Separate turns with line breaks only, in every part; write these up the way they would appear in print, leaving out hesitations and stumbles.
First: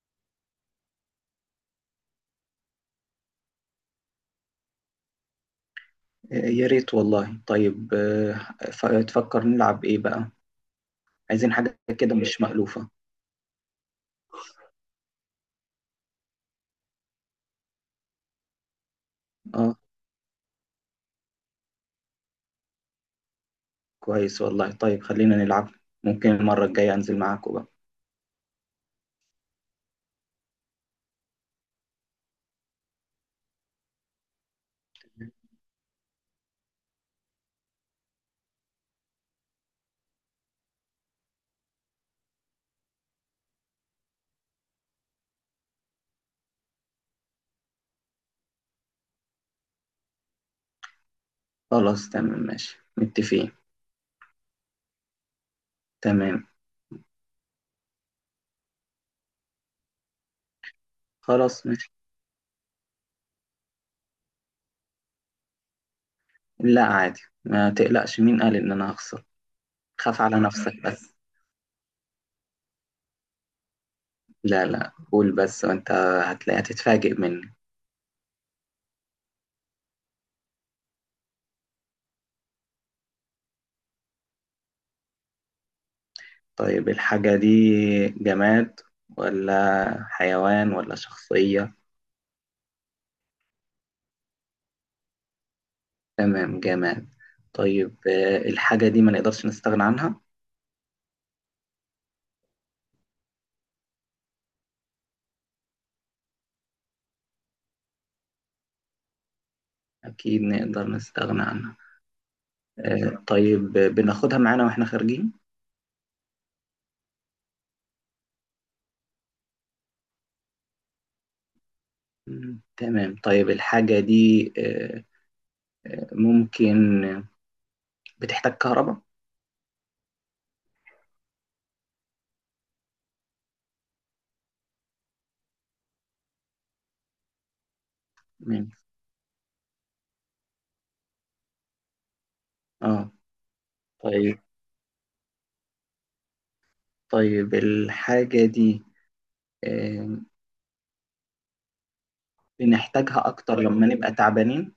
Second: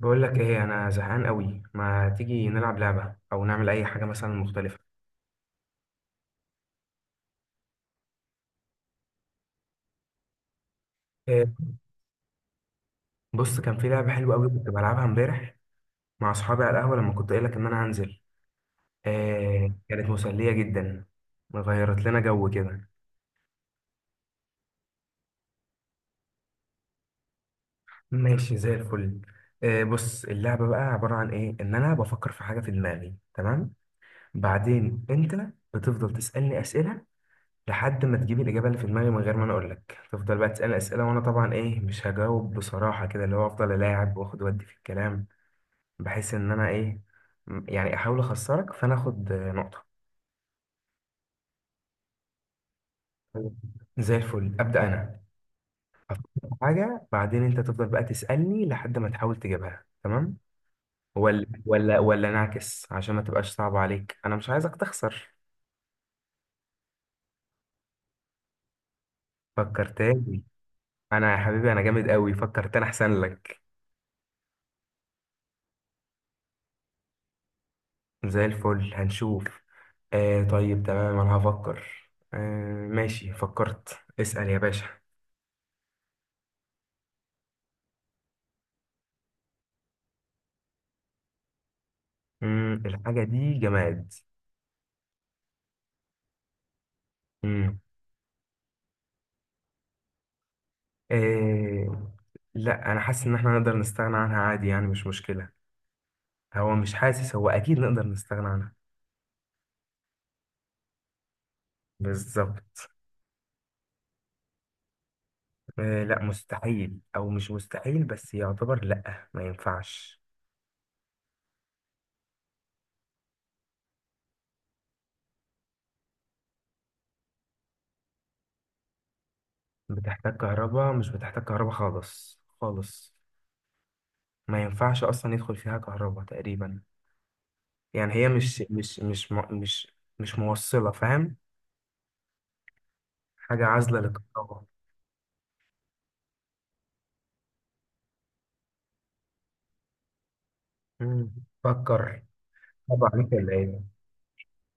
بقول لك ايه، انا زهقان قوي، ما تيجي نلعب لعبه او نعمل اي حاجه مثلا مختلفه؟
يا ريت والله، طيب. تفكر نلعب ايه بقى؟ عايزين
إيه.
حاجة كده مش مألوفة.
بص كان في لعبه حلوه قوي كنت بلعبها امبارح مع اصحابي على القهوه لما كنت قايل لك ان انا هنزل. إيه،
اه،
كانت مسليه جدا. غيرت لنا جو كده.
كويس والله. طيب، خلينا نلعب. ممكن المرة الجاية انزل معاكم بقى.
ماشي، زي الفل. إيه، بص اللعبه بقى عباره عن ايه، ان انا بفكر في حاجه في دماغي، تمام. بعدين انت بتفضل تسالني اسئله، لحد ما تجيب الإجابة اللي في دماغي من غير ما أنا أقولك. تفضل بقى تسألني أسئلة، وأنا طبعا إيه مش هجاوب بصراحة، كده اللي هو أفضل ألاعب وآخد وأدي في الكلام، بحيث إن أنا إيه، يعني أحاول أخسرك، فأنا آخد نقطة.
خلاص، تمام، ماشي، متفقين.
طيب. زي الفل، أبدأ أنا. أفكر
تمام،
في حاجة، بعدين أنت تفضل بقى تسألني لحد ما تحاول تجيبها، تمام. ولا
خلاص، ماشي.
ولا ولا نعكس عشان ما تبقاش صعبة عليك، أنا مش عايزك تخسر.
لا، عادي، ما تقلقش. مين قال ان انا هخسر؟
فكر
خاف على
تاني.
نفسك بس.
أنا يا حبيبي، أنا جامد أوي، فكر تاني أحسن لك.
لا، لا، قول بس، وانت هتلاقي هتتفاجئ مني.
زي الفل، هنشوف. آه طيب، تمام، انا هفكر. آه ماشي، فكرت، اسأل يا باشا.
طيب، الحاجة دي جماد ولا حيوان ولا شخصية؟
الحاجة دي جماد.
تمام. جمال.
مم.
طيب، الحاجة دي ما نقدرش نستغنى عنها؟
آه، لا انا حاسس ان احنا نقدر نستغنى عنها عادي، يعني مش مشكلة. هو مش حاسس، هو اكيد نقدر نستغنى عنها.
أكيد نقدر نستغنى عنها.
بالظبط.
طيب، بناخدها معانا وإحنا خارجين؟
آه، لا مستحيل او مش مستحيل، بس يعتبر لا، ما ينفعش.
تمام. طيب، الحاجة دي ممكن بتحتاج كهرباء؟
بتحتاج كهرباء؟ مش بتحتاج كهرباء خالص خالص. ما ينفعش اصلا يدخل فيها كهرباء تقريبا. يعني هي مش
مم،
مش مش مو- مش موصلة، فاهم؟
اه.
حاجة عازلة
طيب،
للكهرباء.
طيب، الحاجة دي آه،
مم. فكر. طبعا
بنحتاجها
انت اللي
أكتر
قايله.
لما نبقى تعبانين؟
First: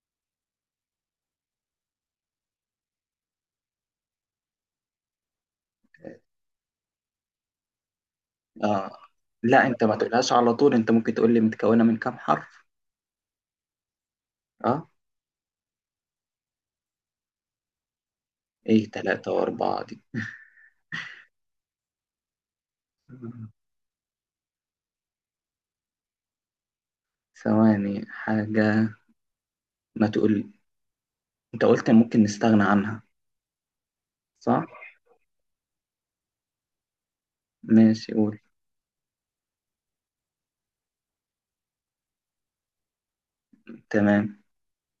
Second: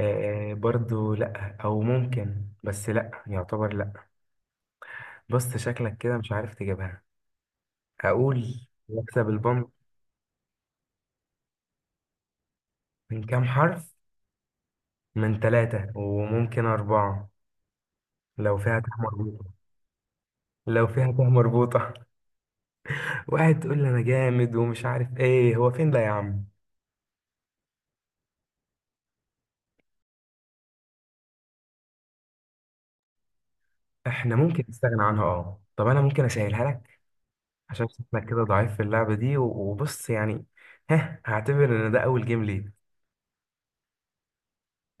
آه برضو لا، او ممكن، بس لا يعتبر لا. بص، شكلك كده مش عارف تجيبها. اقول
اه،
يكسب
لا،
البنك.
أنت ما تقولهاش على طول. أنت ممكن تقول لي متكونة من كام حرف.
من كام حرف؟
اه،
من ثلاثة، وممكن أربعة لو فيها تاء
إيه تلاتة
مربوطة.
وأربعة دي؟
لو فيها تاء مربوطة. واحد تقول لي أنا جامد ومش عارف إيه، هو فين ده يا عم؟
ثواني حاجة. ما تقول. انت قلت ممكن نستغنى عنها.
إحنا ممكن
صح،
نستغنى عنها. أه، طب أنا ممكن أسهلها لك عشان
ماشي،
شكلك
قول.
كده ضعيف في اللعبة دي، وبص يعني. ها، هعتبر إن ده أول جيم ليه.
تمام.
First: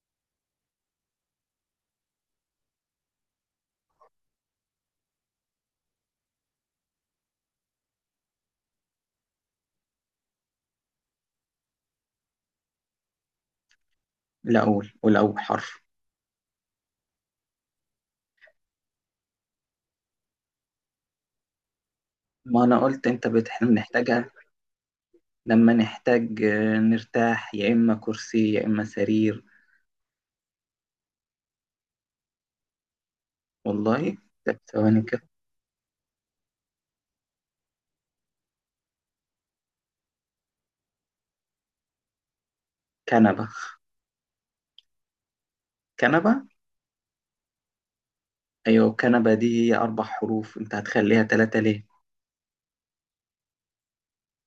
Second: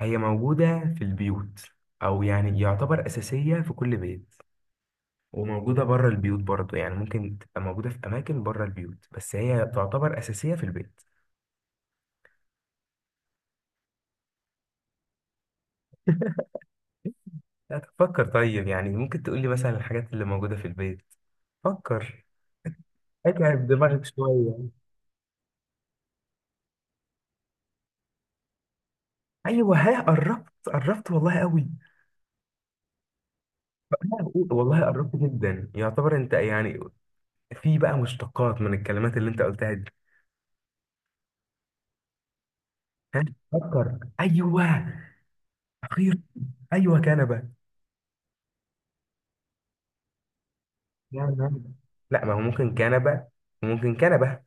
هي موجودة في البيوت، أو يعني يعتبر أساسية في كل بيت، وموجودة بره البيوت برضه، يعني ممكن تبقى موجودة في أماكن بره البيوت، بس هي تعتبر أساسية في البيت.
لا، قول قول اول حرف.
لا، تفكر، طيب يعني ممكن تقولي مثلا الحاجات اللي موجودة في البيت. فكر.
ما انا قلت انت
اتعب دماغك
بنحتاجها.
شوية.
لما نحتاج نرتاح، يا اما كرسي يا اما سرير.
أيوه، ها، قربت قربت والله قوي.
والله.
ها.
طب
والله
ثواني
قربت
كده.
جدا، يعتبر، أنت يعني، في بقى مشتقات من الكلمات اللي انت قلتها دي. ها.
كنبة.
فكر، ايوه. اخيرا.
كنبة.
ايوه، كنبه.
ايوه، كنبة دي هي اربع حروف، انت
يا
هتخليها
نهار.
ثلاثة ليه؟
لا، ما هو ممكن كنبه، وممكن كنبه.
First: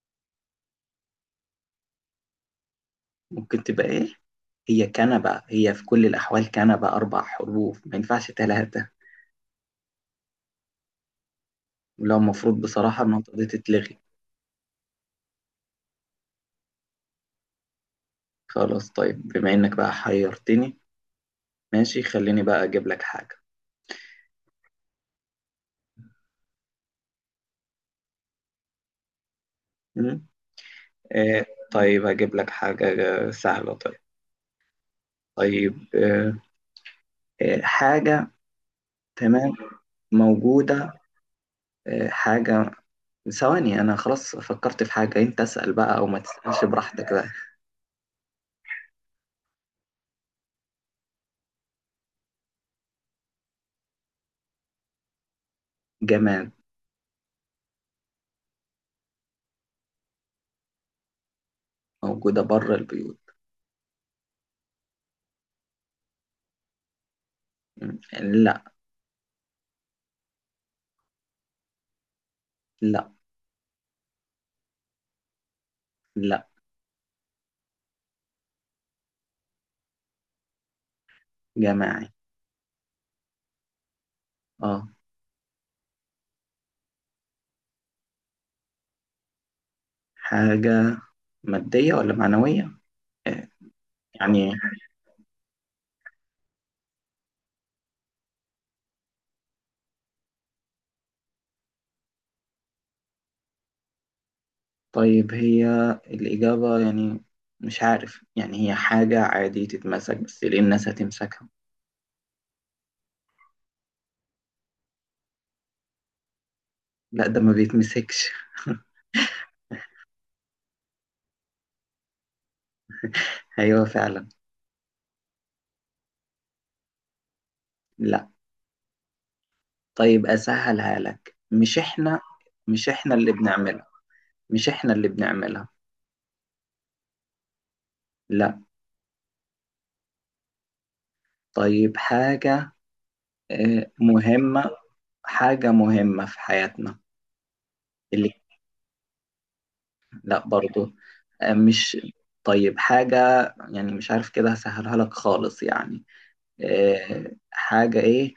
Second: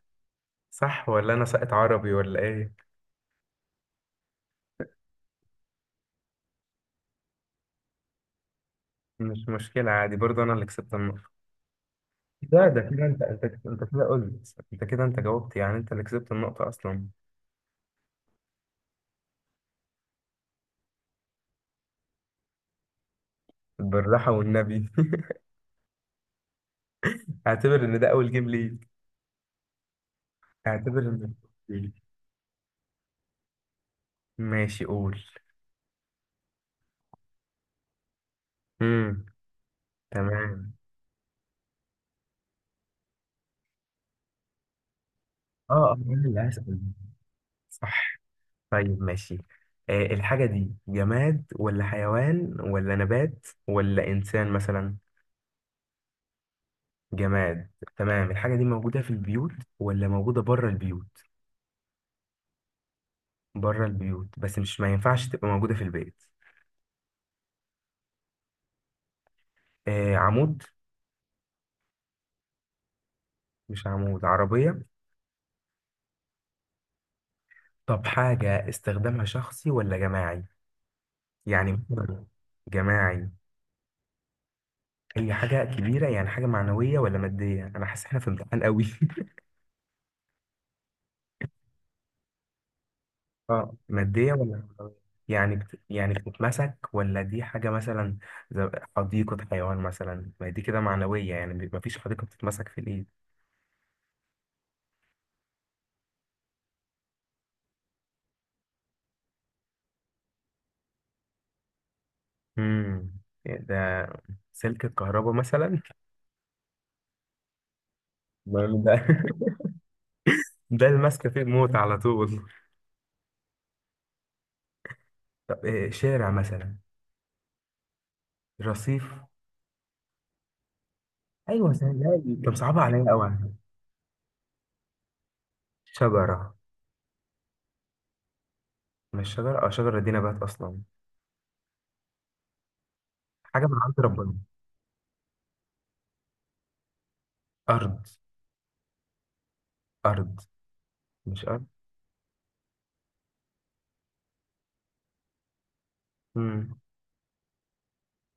صح، ولا انا ساقط عربي ولا ايه؟
ممكن تبقى ايه؟ هي كنبة، هي في كل الاحوال كنبة، اربع حروف، ما ينفعش ثلاثة.
مش مشكله، عادي برضه، انا اللي كسبت النقطه.
ولو المفروض
ده
بصراحة
كده، انت
النقطة
انت
دي
انت
تتلغي.
كده قلت، انت كده انت جاوبت، يعني انت اللي كسبت النقطه اصلا.
خلاص، طيب، بما انك بقى حيرتني، ماشي، خليني بقى أجيب لك حاجة.
بالراحه والنبي. اعتبر ان ده اول جيم ليك.
مم؟
اعتبر ان.
آه، طيب، هجيب لك حاجة سهلة. طيب.
ماشي، قول.
طيب. حاجة.
امم
تمام.
تمام.
موجودة. حاجة. ثواني، أنا خلاص فكرت في حاجة. أنت اسأل
اه اه،
بقى أو
انا
ما
اللي
تسألش
هسأل،
براحتك بقى.
صح. طيب ماشي. آه، الحاجة دي جماد ولا حيوان ولا نبات ولا إنسان مثلا؟
جماد.
جماد. تمام، الحاجة دي موجودة في البيوت، ولا موجودة بره البيوت؟
موجودة بره البيوت.
بره البيوت، بس مش، ما ينفعش تبقى موجودة في البيت.
مم. لا.
آه، عمود؟
لا.
مش عمود عربية؟
لا.
طب حاجة استخدامها شخصي ولا جماعي؟ يعني
جماعي.
مثلاً. جماعي؟
اه.
هي حاجة كبيرة، يعني حاجة معنوية ولا مادية؟ أنا حاسس إحنا في امتحان قوي.
حاجة مادية ولا معنوية؟ آه،
اه، مادية
يعني.
ولا معنوية؟ يعني بتتمسك، ولا دي حاجة مثلا زي حديقة حيوان مثلا، ما دي كده معنوية، يعني ما فيش حديقة بتتمسك في الإيد.
طيب، هي الإجابة يعني مش عارف. يعني هي حاجة عادي تتمسك، بس ليه الناس هتمسكها؟
امم ده سلك الكهرباء مثلا؟
لا، ده ما بيتمسكش.
ما ده، ده المسكة فيه الموت على طول.
أيوه فعلا.
طب إيه، شارع مثلا؟
لا.
رصيف؟
طيب، أسهلها لك.
ايوه،
مش إحنا.
سهلة لي. طب صعبة
مش
عليا
إحنا اللي
قوي.
بنعملها. مش إحنا اللي بنعملها.
شجرة؟
لا.
مش شجرة. اه، شجرة دي نبات أصلا.
طيب، حاجة
حاجة من عند ربنا.
مهمة. حاجة مهمة في حياتنا.
أرض؟
اللي.
أرض.
لا برضو.
مش
آه،
أرض؟
مش طيب، حاجة، يعني مش عارف كده هسهلها لك خالص، يعني.
مم.
حاجة إيه؟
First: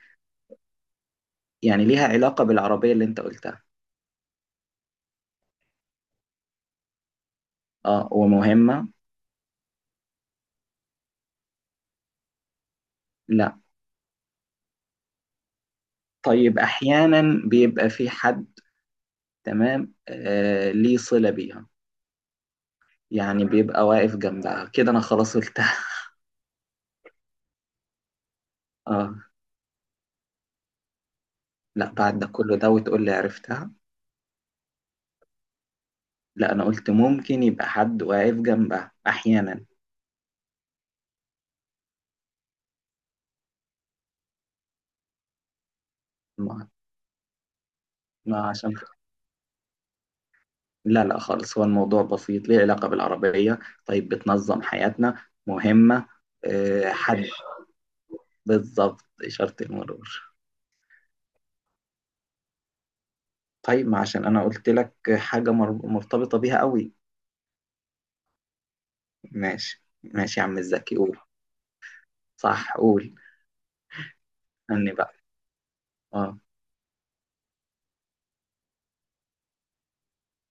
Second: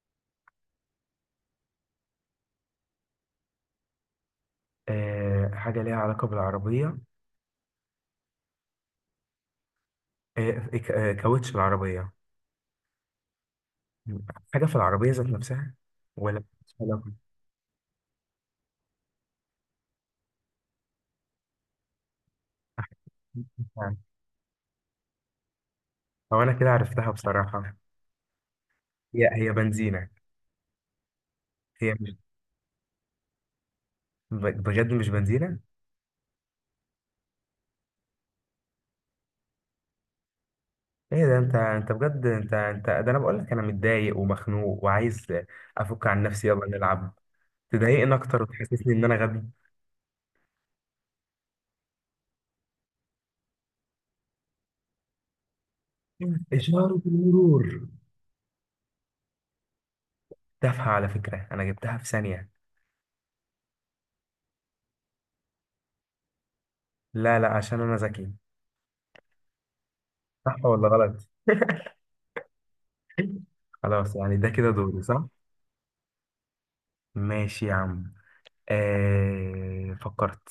يعني ليها علاقة بالعربية اللي انت قلتها.
آه، حاجة ليها علاقة بالعربية؟
اه، ومهمة.
كاوتش العربية؟
لا.
حاجة في العربية ذات نفسها، ولا
طيب،
مش علاقة؟
احيانا بيبقى في حد. تمام. ليه صلة بيها، يعني بيبقى واقف جنبها كده، انا خلاص قلتها.
أو أنا كده عرفتها بصراحة.
اه.
هي بنزينة.
لا،
هي مش،
بعد ده كله ده وتقول لي عرفتها؟
بجد مش بنزينة.
لا، انا قلت ممكن يبقى حد واقف جنبها احيانا.
إيه ده! أنت بجد، أنت ده أنا بقول لك أنا متضايق ومخنوق وعايز أفك عن نفسي، يلا
ما,
نلعب. تضايقني
ما
أكتر
عشان.
وتحسسني إن أنا غبي.
لا، لا، خالص. هو الموضوع بسيط، ليه علاقة بالعربية. طيب، بتنظم حياتنا، مهمة.
إشارة
حد.
المرور!
بالظبط، إشارة المرور.
تافهة، على فكرة أنا جبتها في ثانية.
طيب، ما عشان انا قلت لك حاجة مرتبطة بيها قوي.
لا لا، عشان أنا ذكي.
ماشي، ماشي، يا عم
صح ولا
الزكي، قول.
غلط؟
صح، قول.
خلاص، يعني ده كده
اني
دوري،
بقى.
صح؟
اه،
ماشي يا عم. آه، فكرت،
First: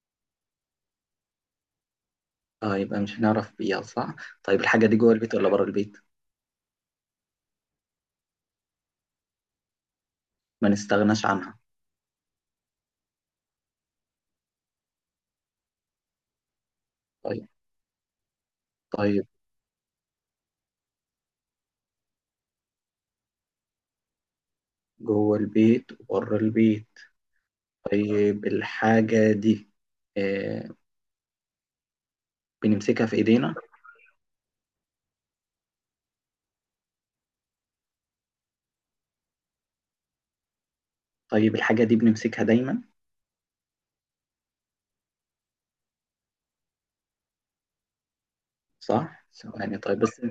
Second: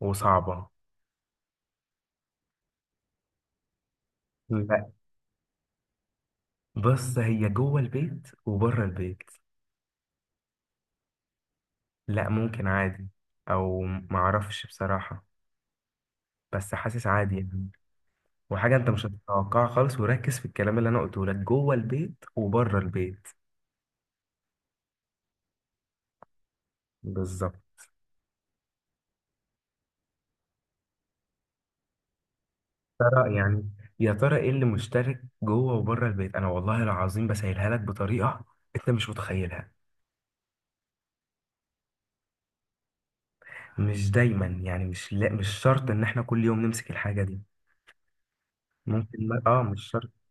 وصعبة.
اه، يبقى مش هنعرف بيها. صح. طيب، الحاجة
لا،
دي جوه البيت ولا بره البيت؟
بص هي جوه البيت وبره البيت.
ما نستغناش عنها؟
لا، ممكن عادي، او معرفش بصراحة، بس حاسس عادي
طيب.
يعني. وحاجة انت مش
طيب،
هتتوقعها خالص، وركز في الكلام اللي انا قلته لك، جوه البيت وبره البيت.
جوه البيت وبره البيت.
بالظبط.
طيب، الحاجة دي آه بنمسكها في
ترى
ايدينا؟
يعني، يا ترى ايه اللي مشترك جوه وبره البيت؟ انا والله العظيم بسهلها لك بطريقة انت مش متخيلها.
طيب، الحاجة دي بنمسكها دايما؟
مش دايما يعني، مش لا، مش شرط ان احنا كل يوم نمسك الحاجه دي.
صح.
ممكن
ثواني
مش
طيب
شرط.
بس.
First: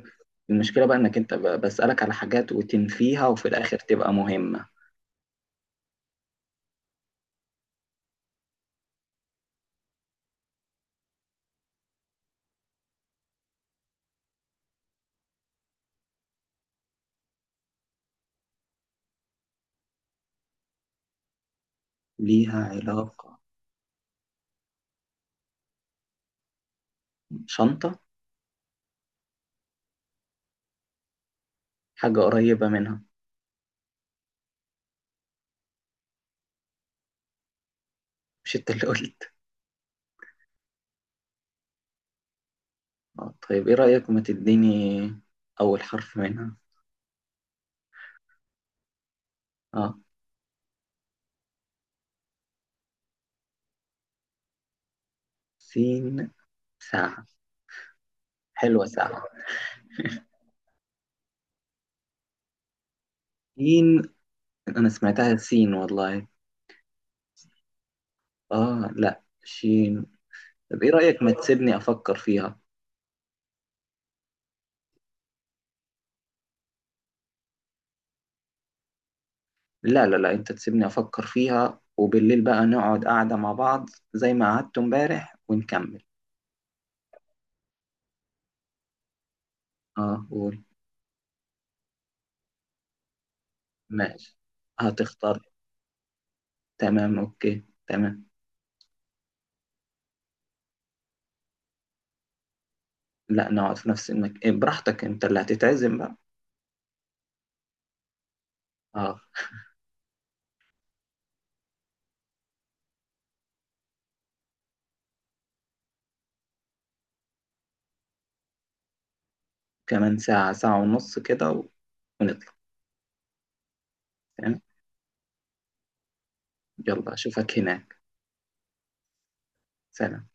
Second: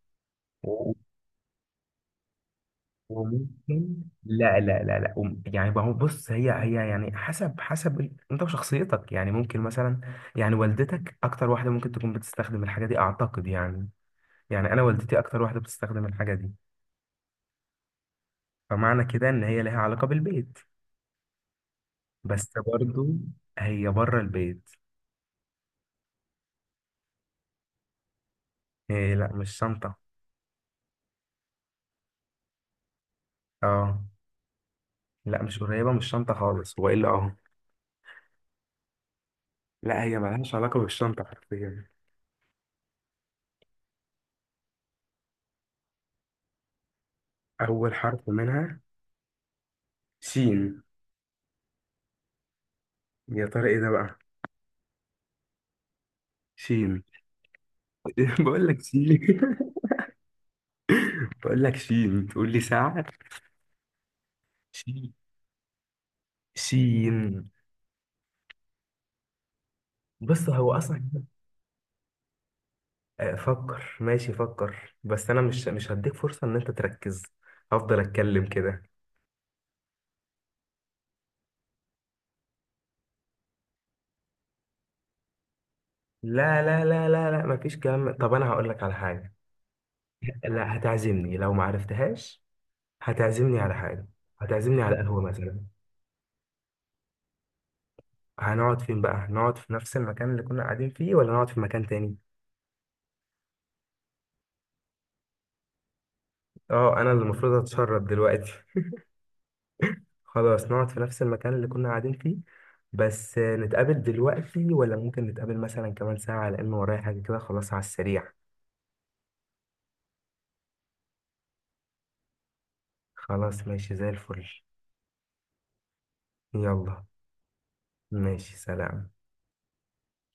المشكلة
و-
بقى انك انت بسألك على حاجات وتنفيها، وفي الاخر
وممكن.
تبقى
لا
مهمة.
لا لا لا، يعني ما هو، بص هي يعني، حسب انت وشخصيتك، يعني ممكن مثلا، يعني والدتك اكتر واحده ممكن تكون بتستخدم الحاجه دي، اعتقد يعني. يعني انا والدتي اكتر واحده بتستخدم الحاجه دي، فمعنى كده ان هي لها علاقه بالبيت، بس
ليها
برضو
علاقة.
هي بره البيت.
شنطة.
إيه؟ لا، مش شنطه.
حاجة قريبة منها.
اه، لا مش قريبه، مش شنطه خالص، والا اه.
مش انت اللي قلت؟
لا، هي ملهاش علاقة بالشنطة حرفيا.
اه، طيب، ايه رأيك ما تديني أول حرف منها.
أول حرف منها.
اه،
سين. يا ترى إيه ده بقى؟
سين.
سين.
ساعة.
بقول لك
حلوة
سين.
ساعة.
بقول لك سين، تقول لي ساعة.
سين. أنا
سين.
سمعتها سين والله.
سين.
اه، لا، شين.
بص هو
طب ايه
أصلا.
رأيك ما تسيبني أفكر فيها.
آه، فكر ماشي، فكر، بس أنا مش هديك فرصة إن أنت تركز. هفضل أتكلم كده.
لا، لا، لا، انت تسيبني أفكر فيها، وبالليل بقى نقعد قاعدة مع بعض زي ما قعدت امبارح ونكمل.
لا لا لا لا لا، مفيش كلام. طب أنا هقول لك على حاجة.
اه، قول.
لا، هتعزمني لو ما عرفتهاش. هتعزمني على حاجة.
ماشي.
هتعزمني على قهوة
هتختار.
مثلا.
تمام، اوكي، تمام.
هنقعد فين بقى؟ هنقعد في نفس المكان اللي كنا قاعدين فيه، ولا نقعد في مكان تاني؟
لا، نقعد في نفس المكان. براحتك، انت اللي هتتعزم بقى.
اه، انا اللي المفروض اتشرد دلوقتي.
اه.
خلاص، نقعد في نفس المكان اللي كنا قاعدين فيه. بس نتقابل دلوقتي، ولا ممكن نتقابل مثلا كمان ساعة، لأن ورايا حاجة كده خلاص، على السريع.
كمان ساعة، ساعة ونص كده ونطلع.
خلاص ماشي، زي الفل.
تمام.
يلا.
يلا، أشوفك هناك.
ماشي، سلام.
سلام.